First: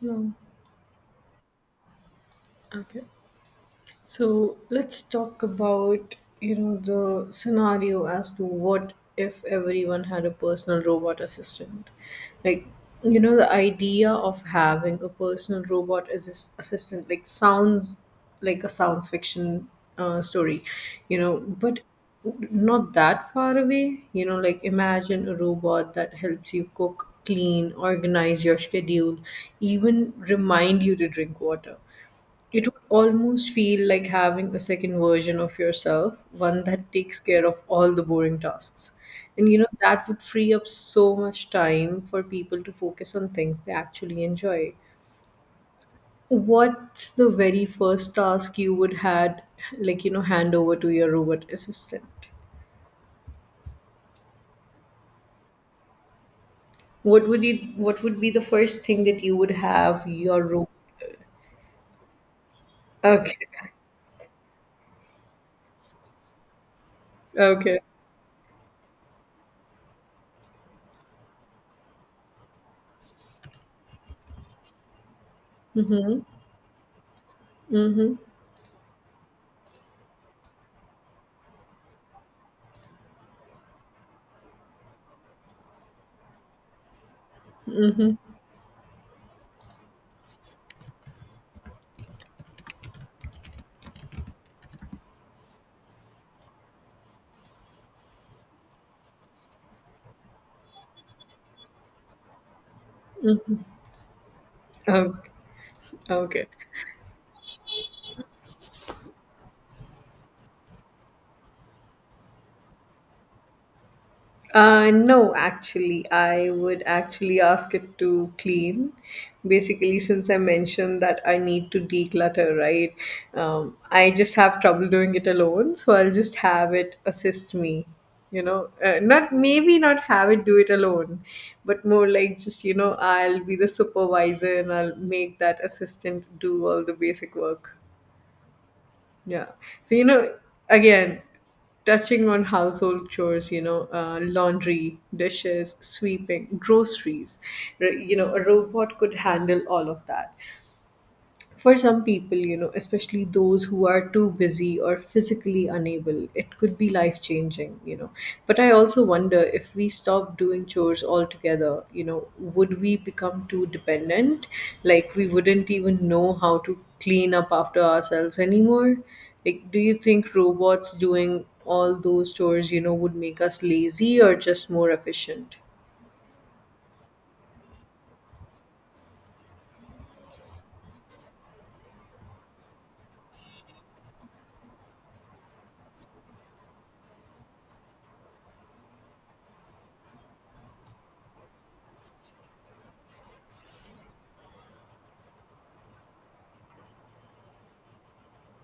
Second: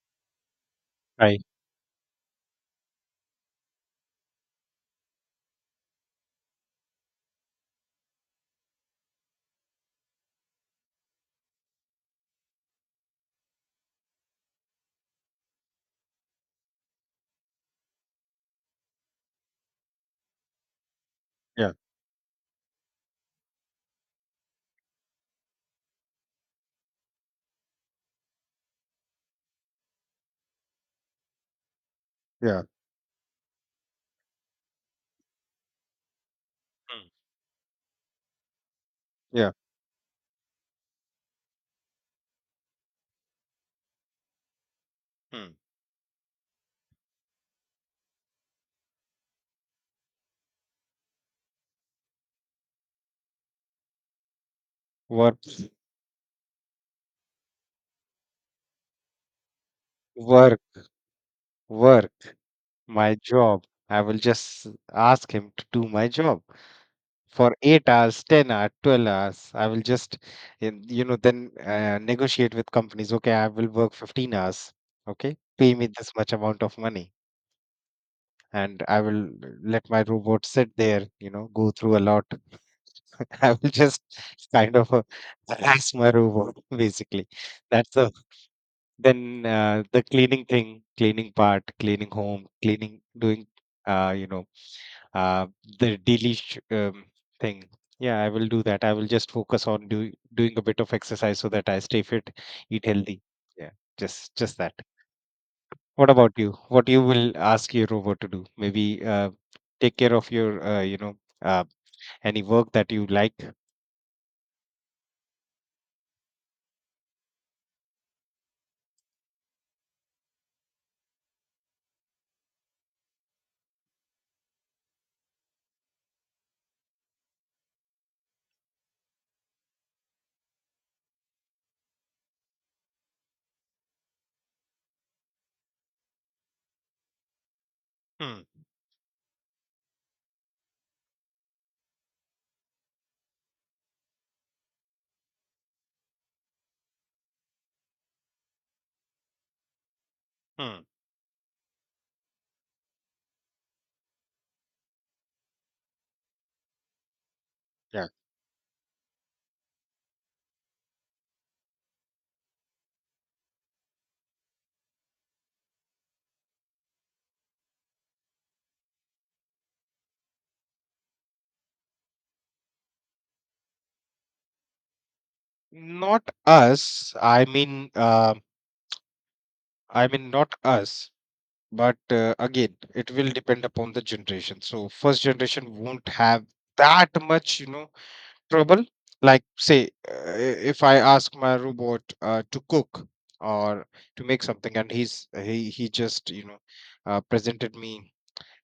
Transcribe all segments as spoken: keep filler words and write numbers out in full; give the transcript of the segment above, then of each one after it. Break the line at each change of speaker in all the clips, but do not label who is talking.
No.
Right.
Okay. So let's talk about, you know, the scenario as to what if everyone had a personal robot assistant. Like, you know, the idea of having a personal robot assist- assistant like sounds like a science fiction uh, story, you know,
Yeah.
but not that far away. You know, like imagine a robot that helps you cook, clean, organize your schedule, even remind you to drink water.
Yeah.
It would almost feel like having a second version of yourself, one that
Mm,
takes care of all the boring tasks. And
yeah.
you know, that would free up so much time for people to focus on things they actually enjoy.
Mm.
What's the very first task you would had like you know hand over to your robot assistant?
Work.
What would you what would be the first thing that you would have your
Work.
robot?
Work. My job.
Okay.
I will just ask him to do my job for
Okay.
eight hours, ten hours, twelve hours. I will just, in- you know, then uh, negotiate with companies. Okay, I will work fifteen hours. Okay, pay me this
Mm-hmm.
much amount of money,
Mm-hmm.
and I will let my robot sit there. You know, go through a lot. I will just kind of uh, harass my robot. Basically, that's the. Then, uh, the cleaning thing, cleaning part, cleaning home, cleaning, doing, uh, you know, uh, the daily sh- um, thing. Yeah, I will do that. I will just focus on do, doing a bit of exercise so that I stay fit, eat healthy. Yeah, just just that.
Okay.
What about
Okay.
you? What you will ask your robot to do? Maybe uh, take care of your, uh, you know, uh, any work that you like.
Uh, no, actually, I would actually ask it to clean. Basically, since I mentioned that I need to declutter, right? Um, I just have trouble doing it alone, so I'll just have it assist me. You know, uh, not maybe not have it do it alone, but more like just you know, I'll be the supervisor and I'll make that assistant do all the basic work.
Hmm.
Yeah. So, you know, again, touching on household chores, you know, uh, laundry, dishes, sweeping, groceries, r- you know, a robot could handle all of that.
Hmm.
For some people, you know, especially those who are too busy or physically unable, it could be life changing, you
Yeah.
know. But I also wonder if we stop doing chores altogether, you know, would we become too dependent? Like, we wouldn't even know how to clean up after ourselves anymore? Like, do you think robots doing all those chores, you know, would make us lazy or just more efficient?
Not us. I mean, uh, I mean, not us. But uh, again, it will depend upon the generation. So first generation won't have that much, you know, trouble. Like say, uh, if I ask my robot uh, to cook or to make something, and he's he he just you know uh, presented me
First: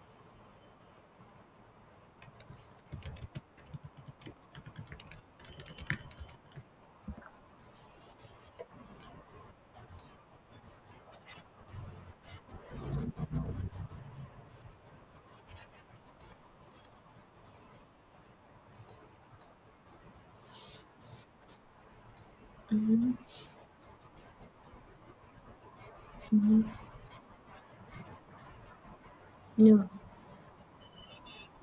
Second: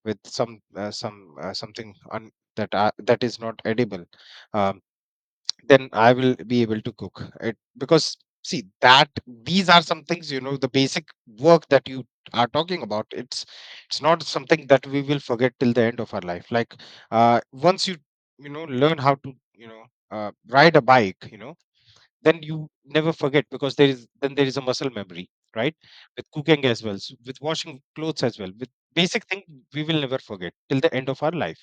with some uh, some uh, something un- that I, that is not edible. uh, then I will be able to cook it because see that these are some things you know the basic work that you are talking about, it's it's not something that we will forget till the end of our life. Like uh once you you know learn how to you know uh, ride a bike, you know, then you never forget because there is then there is a muscle memory, right? With cooking as well, s- with washing clothes as well, with basic thing we
Yeah,
will never forget till the end of our life.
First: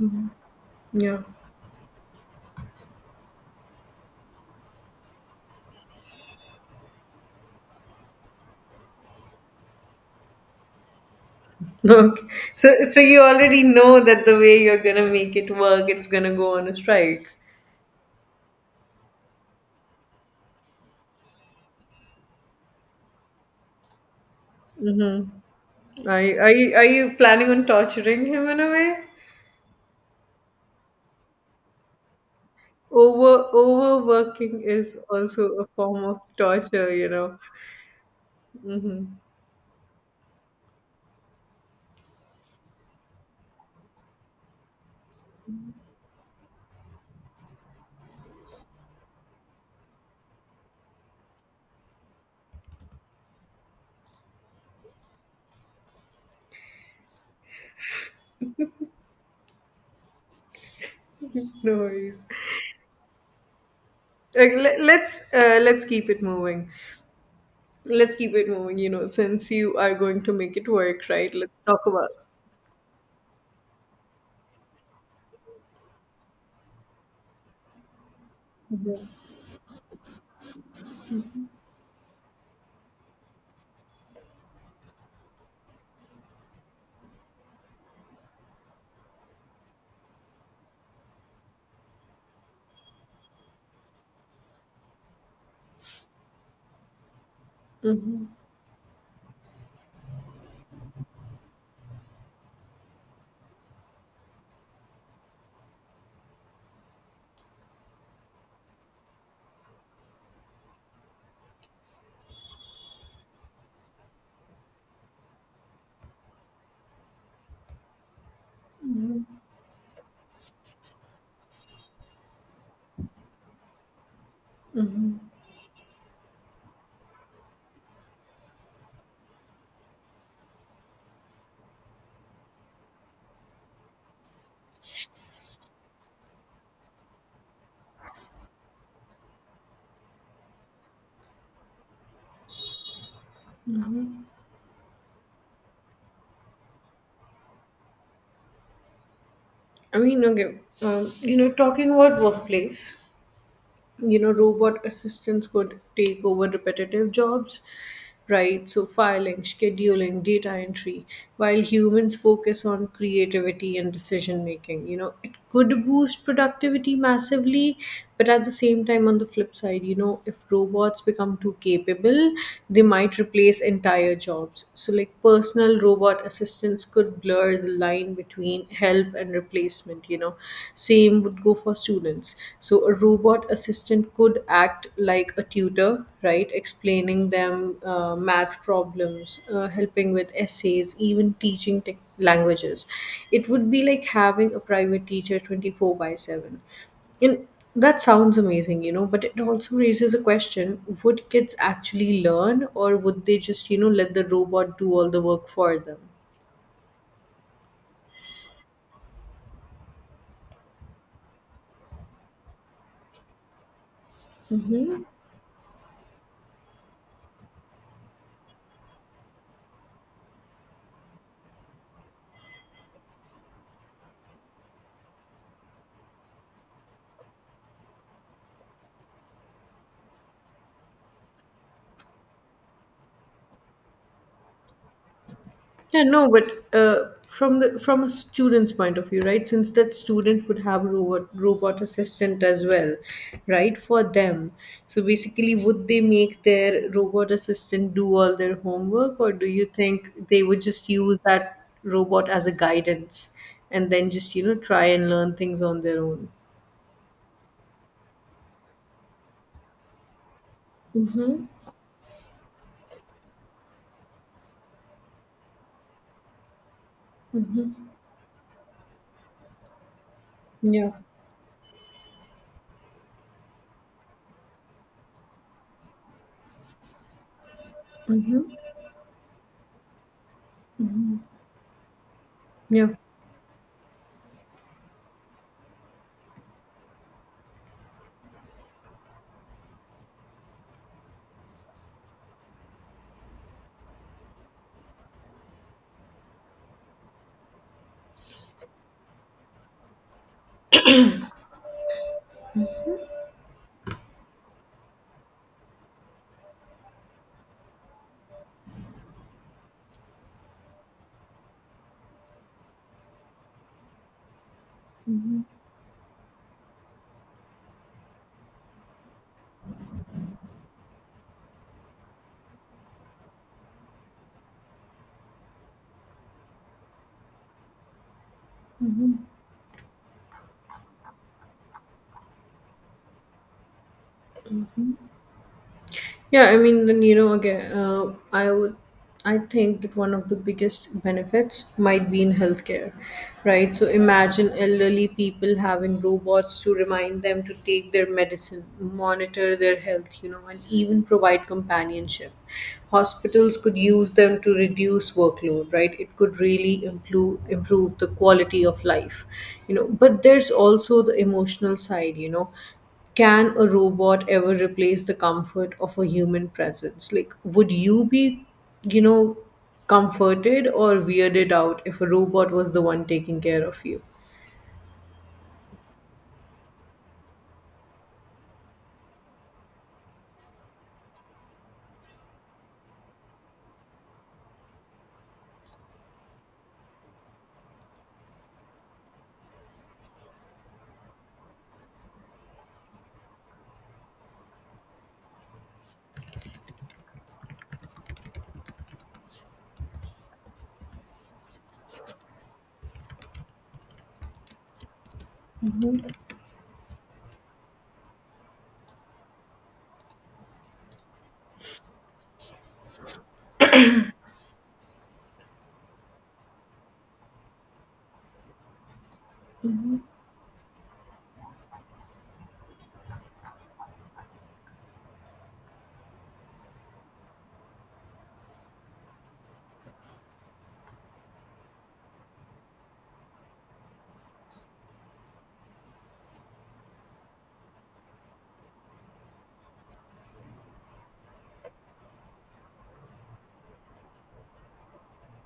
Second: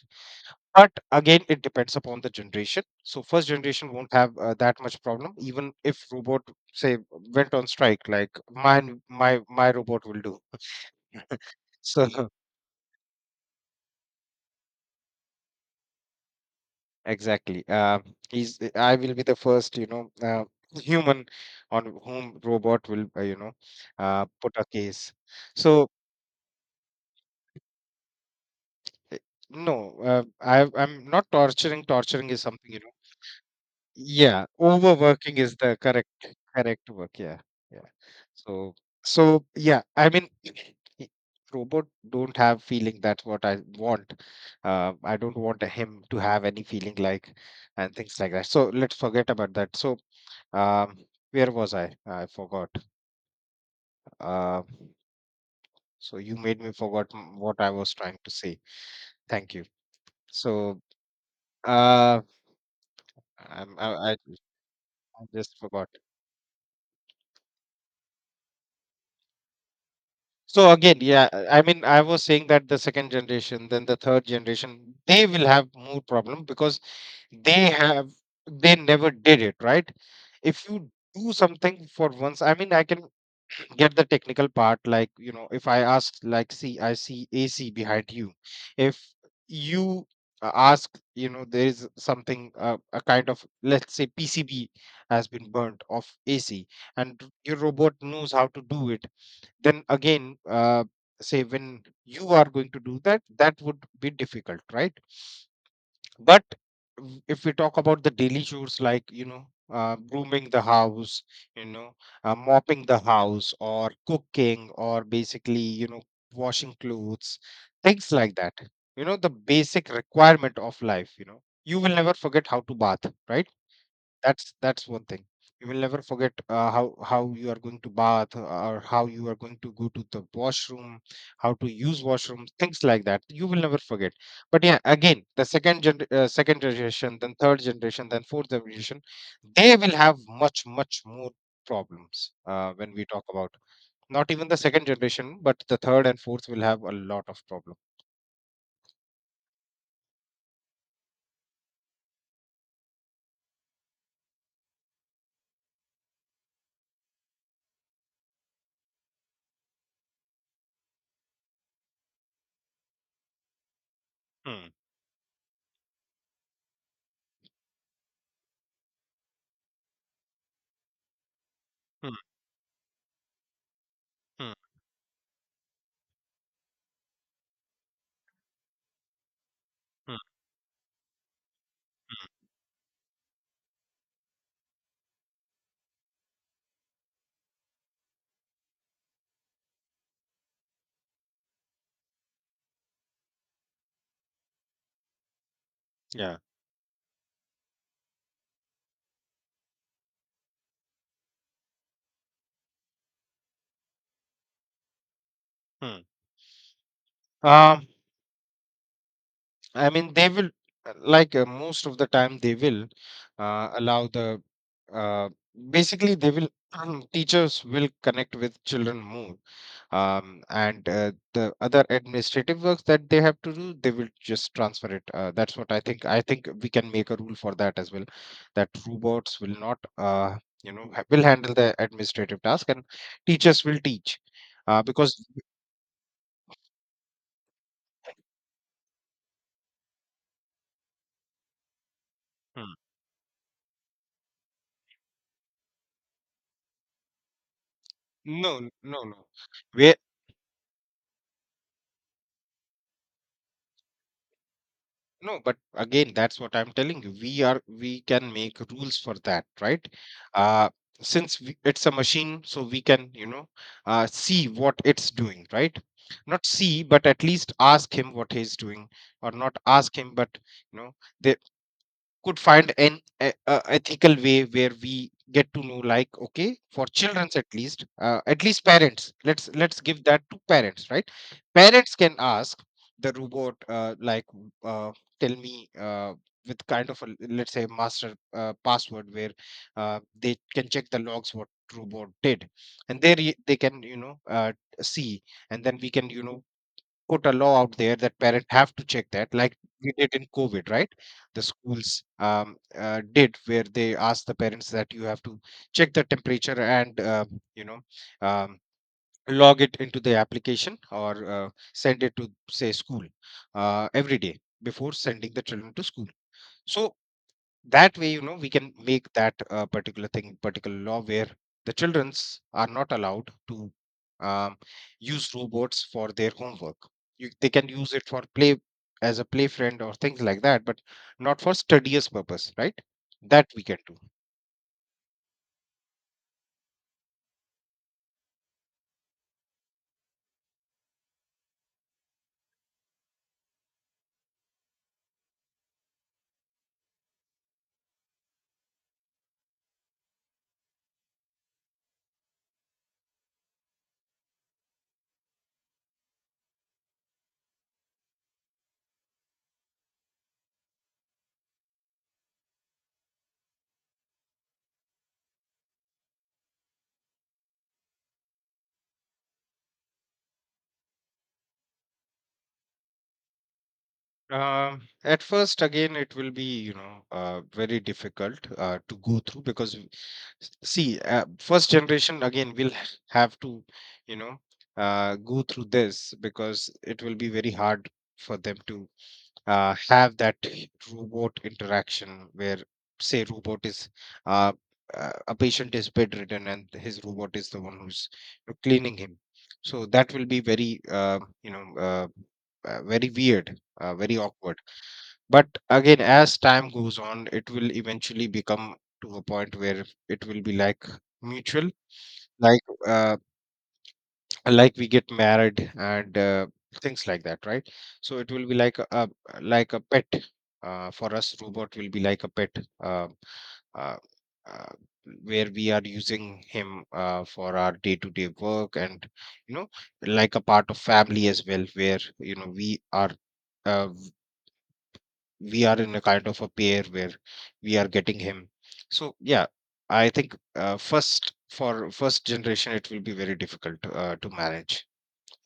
But
yeah.
again it depends upon the generation, so first generation won't have uh, that much problem even if robot say went on strike. Like mine, my my robot will do so.
Okay. So, so you already know that the way you're gonna make it work, it's gonna go on a strike.
Exactly, uh, he's, I will be the first, you know, uh, human on whom robot will uh, you know uh, put a case.
Mm-hmm.
So
Are you, are you are you planning on torturing him in a way?
Eh, no, uh, I, I'm not torturing. Torturing is something, you know.
Over
Yeah,
overworking is
overworking is
also a
the
form of
correct correct
torture, you
work. Yeah,
know.
yeah. So
Mm-hmm.
so yeah, I mean, i- robot don't have feeling. That's what I want. Uh, I don't want him to have any feeling like and things like that. So let's forget about that. So um, where was I? I forgot. Uh, so you made me forgot m- what I was trying to say. Thank you. So
No
uh,
worries.
I'm, I, I
Like, le- let's
I just
uh, let's
forgot.
keep it moving. Let's keep it moving. You know, since you are going to make it
So again,
work,
yeah,
right? Let's
I mean,
talk
I
about.
was saying that the second generation, then the third generation, they will have more problem because they have they never did it, right? If you do something for once, I mean, I can get the technical part, like you know, if I ask, like, see, I see A C behind you. If you uh, ask, you know, there is something, uh, a kind of, let's say, P C B has been burnt off A C, and your robot
Hmm.
knows how to do it, then again, uh, say, when you are going to do that, that would be difficult, right? But w- if we talk about the daily chores, like you know, uh, grooming the house, you know, uh, mopping the house or cooking or basically you know washing clothes, things like that, you know, the basic requirement of life, you know, you will never forget how to bath, right? That's that's one thing. You will never forget uh, how how you are going to bath or how you are going to go to the washroom, how to use washrooms, things like that. You will never forget. But yeah, again, the second gen uh, second generation, then third generation, then fourth generation, they will have much much more problems uh, when we talk about, not even the second generation, but the third and fourth will have a lot of problems.
I mean, okay. Um, you know, talking about workplace. you know robot assistants could take over repetitive jobs, right? So filing, scheduling, data entry, while humans focus on creativity and decision
Hmm.
making you know it could boost productivity massively, but at the same time, on the flip side you know if robots become too
Hmm.
capable, they might replace entire
Hmm.
jobs. So like personal robot assistants could blur the line between help and replacement
Hmm.
you know Same would go for students.
Hmm.
So a robot assistant could act like a tutor, right? Explaining them uh, math problems, uh, helping with essays, even teaching tech languages. It would be like having a private teacher twenty four by
Yeah.
seven, and that sounds amazing, you know, but it also raises a question. Would kids actually learn, or would they just, you know, let the robot do all the work for them?
Hmm. um, I mean, they will, uh, like uh, most of the time, they will uh, allow the, uh, basically, they will, teachers will connect with children more. Um, and uh, the other administrative works that they have to do, they will just transfer it. Uh, that's what I think. I think we can make a rule for that as well, that robots will not, uh, you know, ha- will handle the administrative task and teachers will teach. Uh, because,
Yeah, no, but uh, from the from a student's point of view, right? Since that student would have a robot, robot assistant as
Hmm.
well, right? For them, so basically, would they make their robot assistant do all their
No, no,
homework,
no.
or do you think they would just use that robot as a guidance and then just you know try and learn
No, but
things on their
again,
own?
that's what I'm telling you. We are we can make rules for that, right? Uh, since
Mm-hmm.
we, it's a machine, so we can, you know, uh, see what it's doing, right? Not see, but at least ask him what he's doing, or not ask him, but you
Yeah,
know, there could find an e- a ethical way where we get to know like, okay, for children's at least, uh, at least parents, let's let's give that to parents, right? Parents can ask
yeah,
the robot, uh, like uh, tell me, uh, with kind of a l- let's say master uh, password where uh, they can check the logs what robot did, and they re- they can, you know, uh, see, and then we can, you know, put a law out there that parents have to check that, like we did in COVID, right? The schools um, uh, did, where they asked the parents that you have to check the temperature and, uh, you know, um, log it into the application or uh, send it to say school uh, every day before sending the children to school. So that way, you know, we can make that uh, particular thing particular law where the childrens are not allowed to um, use robots for their homework. You, they can use it for play, as a play friend or things like that, but not for studious purpose, right? That we can do.
yeah. I mean, then you know, again, uh, I would, I think that one of the biggest benefits might be in healthcare, right? So imagine elderly people having robots to remind them to take their medicine, monitor their health, you know, and even provide companionship. Hospitals could use them to reduce workload, right? It could really improve improve the quality of life, you know. But there's also the emotional side, you know Can a robot ever replace the comfort of a human presence? Like, would you be, you know, comforted or weirded out if a robot was the one taking care of you?
Um, at first, again, it will be, you know, uh, very difficult uh, to go through, because, we- see, uh, first generation again will h- have to, you know, uh, go through this, because it will be very hard for them to uh, have that robot interaction, where say robot is, uh, uh, a patient is bedridden, and his robot is the one who's cleaning him. So that will be very, uh, you know uh, uh, very weird, uh, very awkward. But again, as time goes on, it will eventually become to a point where it will be like mutual, like, uh, like we get married and uh, things like that, right? So it will be like a a- like a pet, uh, for us robot will be like a pet, uh, uh, uh, where we are using him uh, for our day to day work, and, you know, like a part of family as well, where, you know, we are, uh, w- we are in a kind of a pair where we are getting him. So yeah, I think uh, first for first generation it will be very difficult uh, to manage,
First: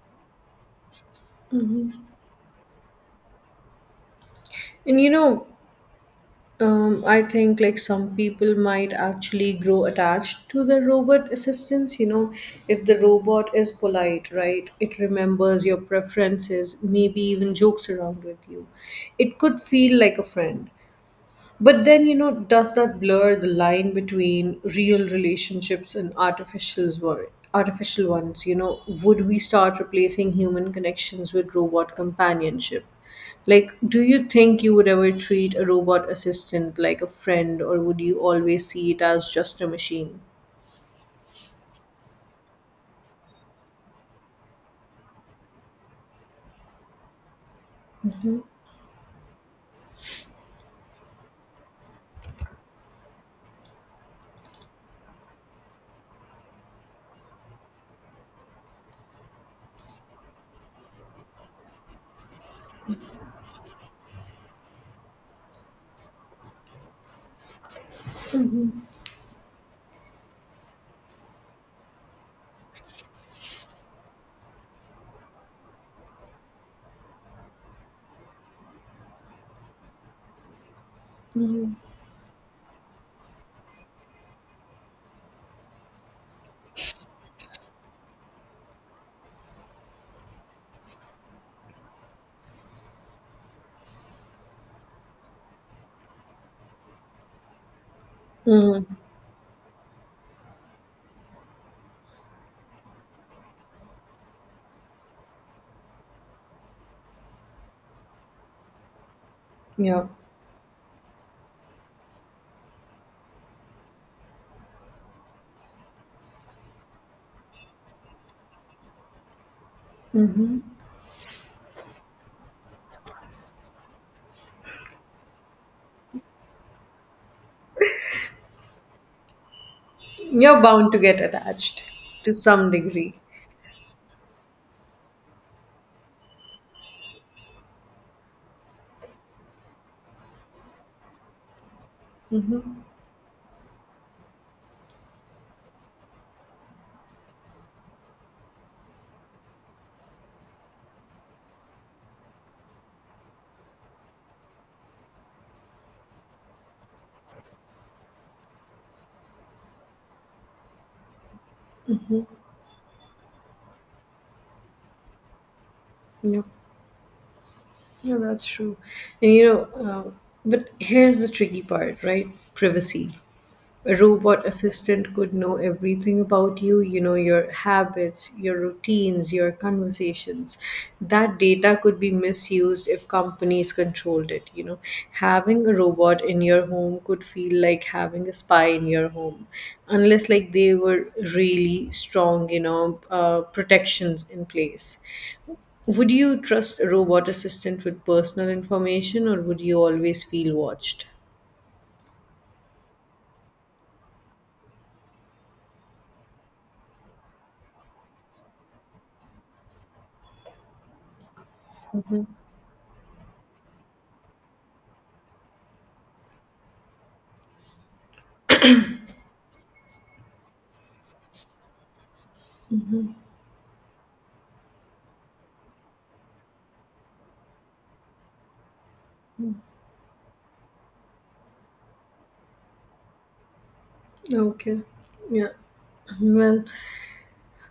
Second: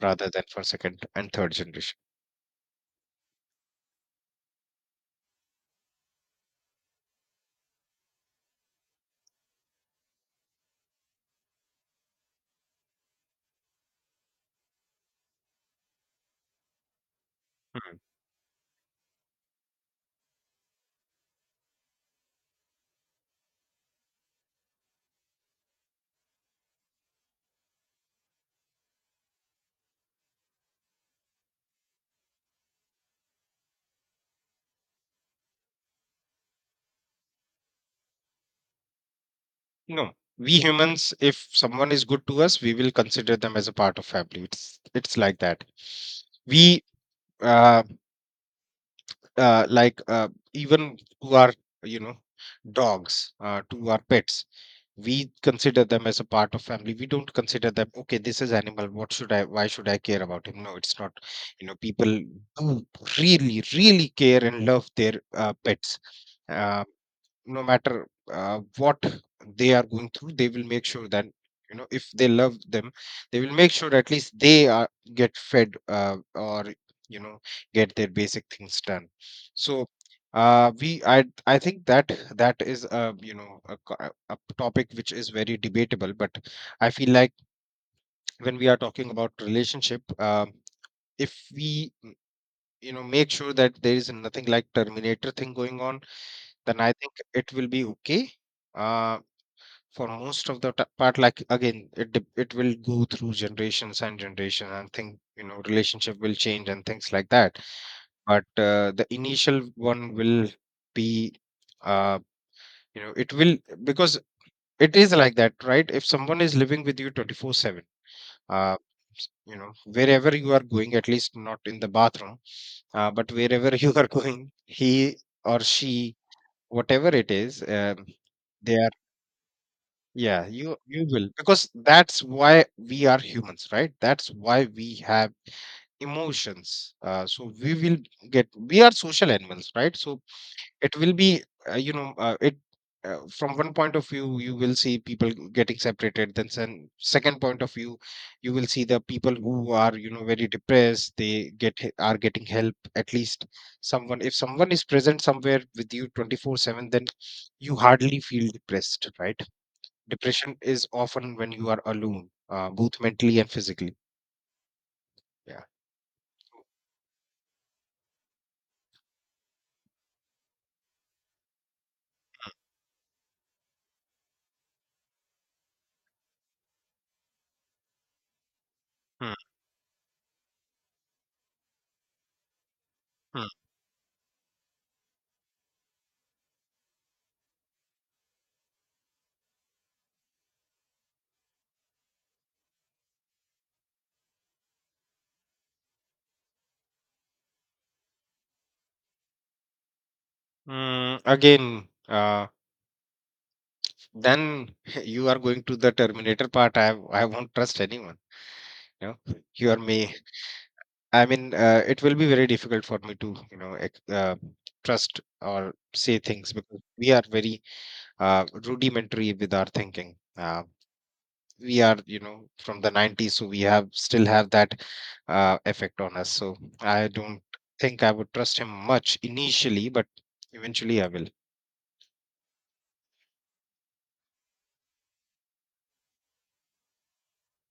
rather than for second and third generation.
And you know, um, I think like some people might actually grow attached to the robot assistance. You know, if the robot is polite, right, it remembers your preferences, maybe even jokes
Mhm.
around with you. It could feel like a friend. But then, you know, does that blur the line between real relationships and artificials were artificial ones? You know, would we start replacing human connections with robot companionship? Like, do you think you would ever treat a robot assistant like a friend, or would you always see it as just a
No,
machine?
we humans, if someone is good to us, we will consider them as a part of family. It's it's like that. We uh, uh like uh, even to our, you know, dogs, uh, to our pets, we consider them as a part of family. We don't consider them. Okay, this is animal. What should I? Why should I care about him? No, it's not. You know, people do really really care and love their uh, pets. Uh, no matter uh, what they are going through, they will make sure that, you know, if they love them, they will make sure at least they are get fed, uh, or, you know, get their basic things done. So uh, we, i i think that that is a, you know, a, co- a a topic which is very debatable, but I feel like when we are talking about relationship, um, if we mm, you know, make sure that there is nothing like terminator thing going on, then I think it will be okay.
Mm,
Uh, for most of the ta- part, like again, it dep- it will go through generations and generation and thing, you know, relationship will change and things like that. But uh, the initial one
yeah.
will be uh, you know, it will, because it is like that, right? If someone is living with you twenty four seven, uh, s- you know, wherever you are going, at least not in the bathroom, uh, but wherever you are going, he or she, whatever it is, um, they, yeah,
You're
you
bound to
you
get
will, because
attached
that's
to
why
some
we
degree.
are humans, right? That's why we have emotions. Uh, so we will get we are social animals, right? So it will be, uh, you know uh, it, uh, from one point of view you will see people getting separated. Then sen- second point of view, you will see the people who are, you know, very depressed. They get he- are getting help, at least someone. If someone is present somewhere with you twenty four seven, then you hardly feel depressed, right? Depression is often when you are alone, uh, both mentally and physically. Yeah.
Yeah, yeah, that's true. And you know, uh, but here's the tricky part, right? Privacy. A robot assistant could know everything about you, you know, your habits, your routines,
Hmm.
your conversations. That data could be misused if
Hmm.
companies controlled it, you know. Having a robot in your home could feel like having a spy in your home, unless like they were really strong, you know, uh, protections in place. Would you trust a robot assistant with personal information, or would you always feel watched?
Mm, again, uh, then you are going to the Terminator part. I I won't trust anyone. You know, you are me. I mean, uh, it will be very difficult for me to, you know, ex- uh, trust or say things, because we are very uh, rudimentary with our thinking. Uh, we are, you know, from the nineties, so we have still have that uh, effect on us. So I don't think I would trust him much initially, but eventually I will.
Okay. Yeah. Well,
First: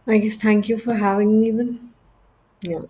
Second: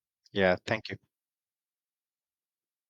I guess
Yeah,
thank you
thank
for
you.
having me then. Yeah.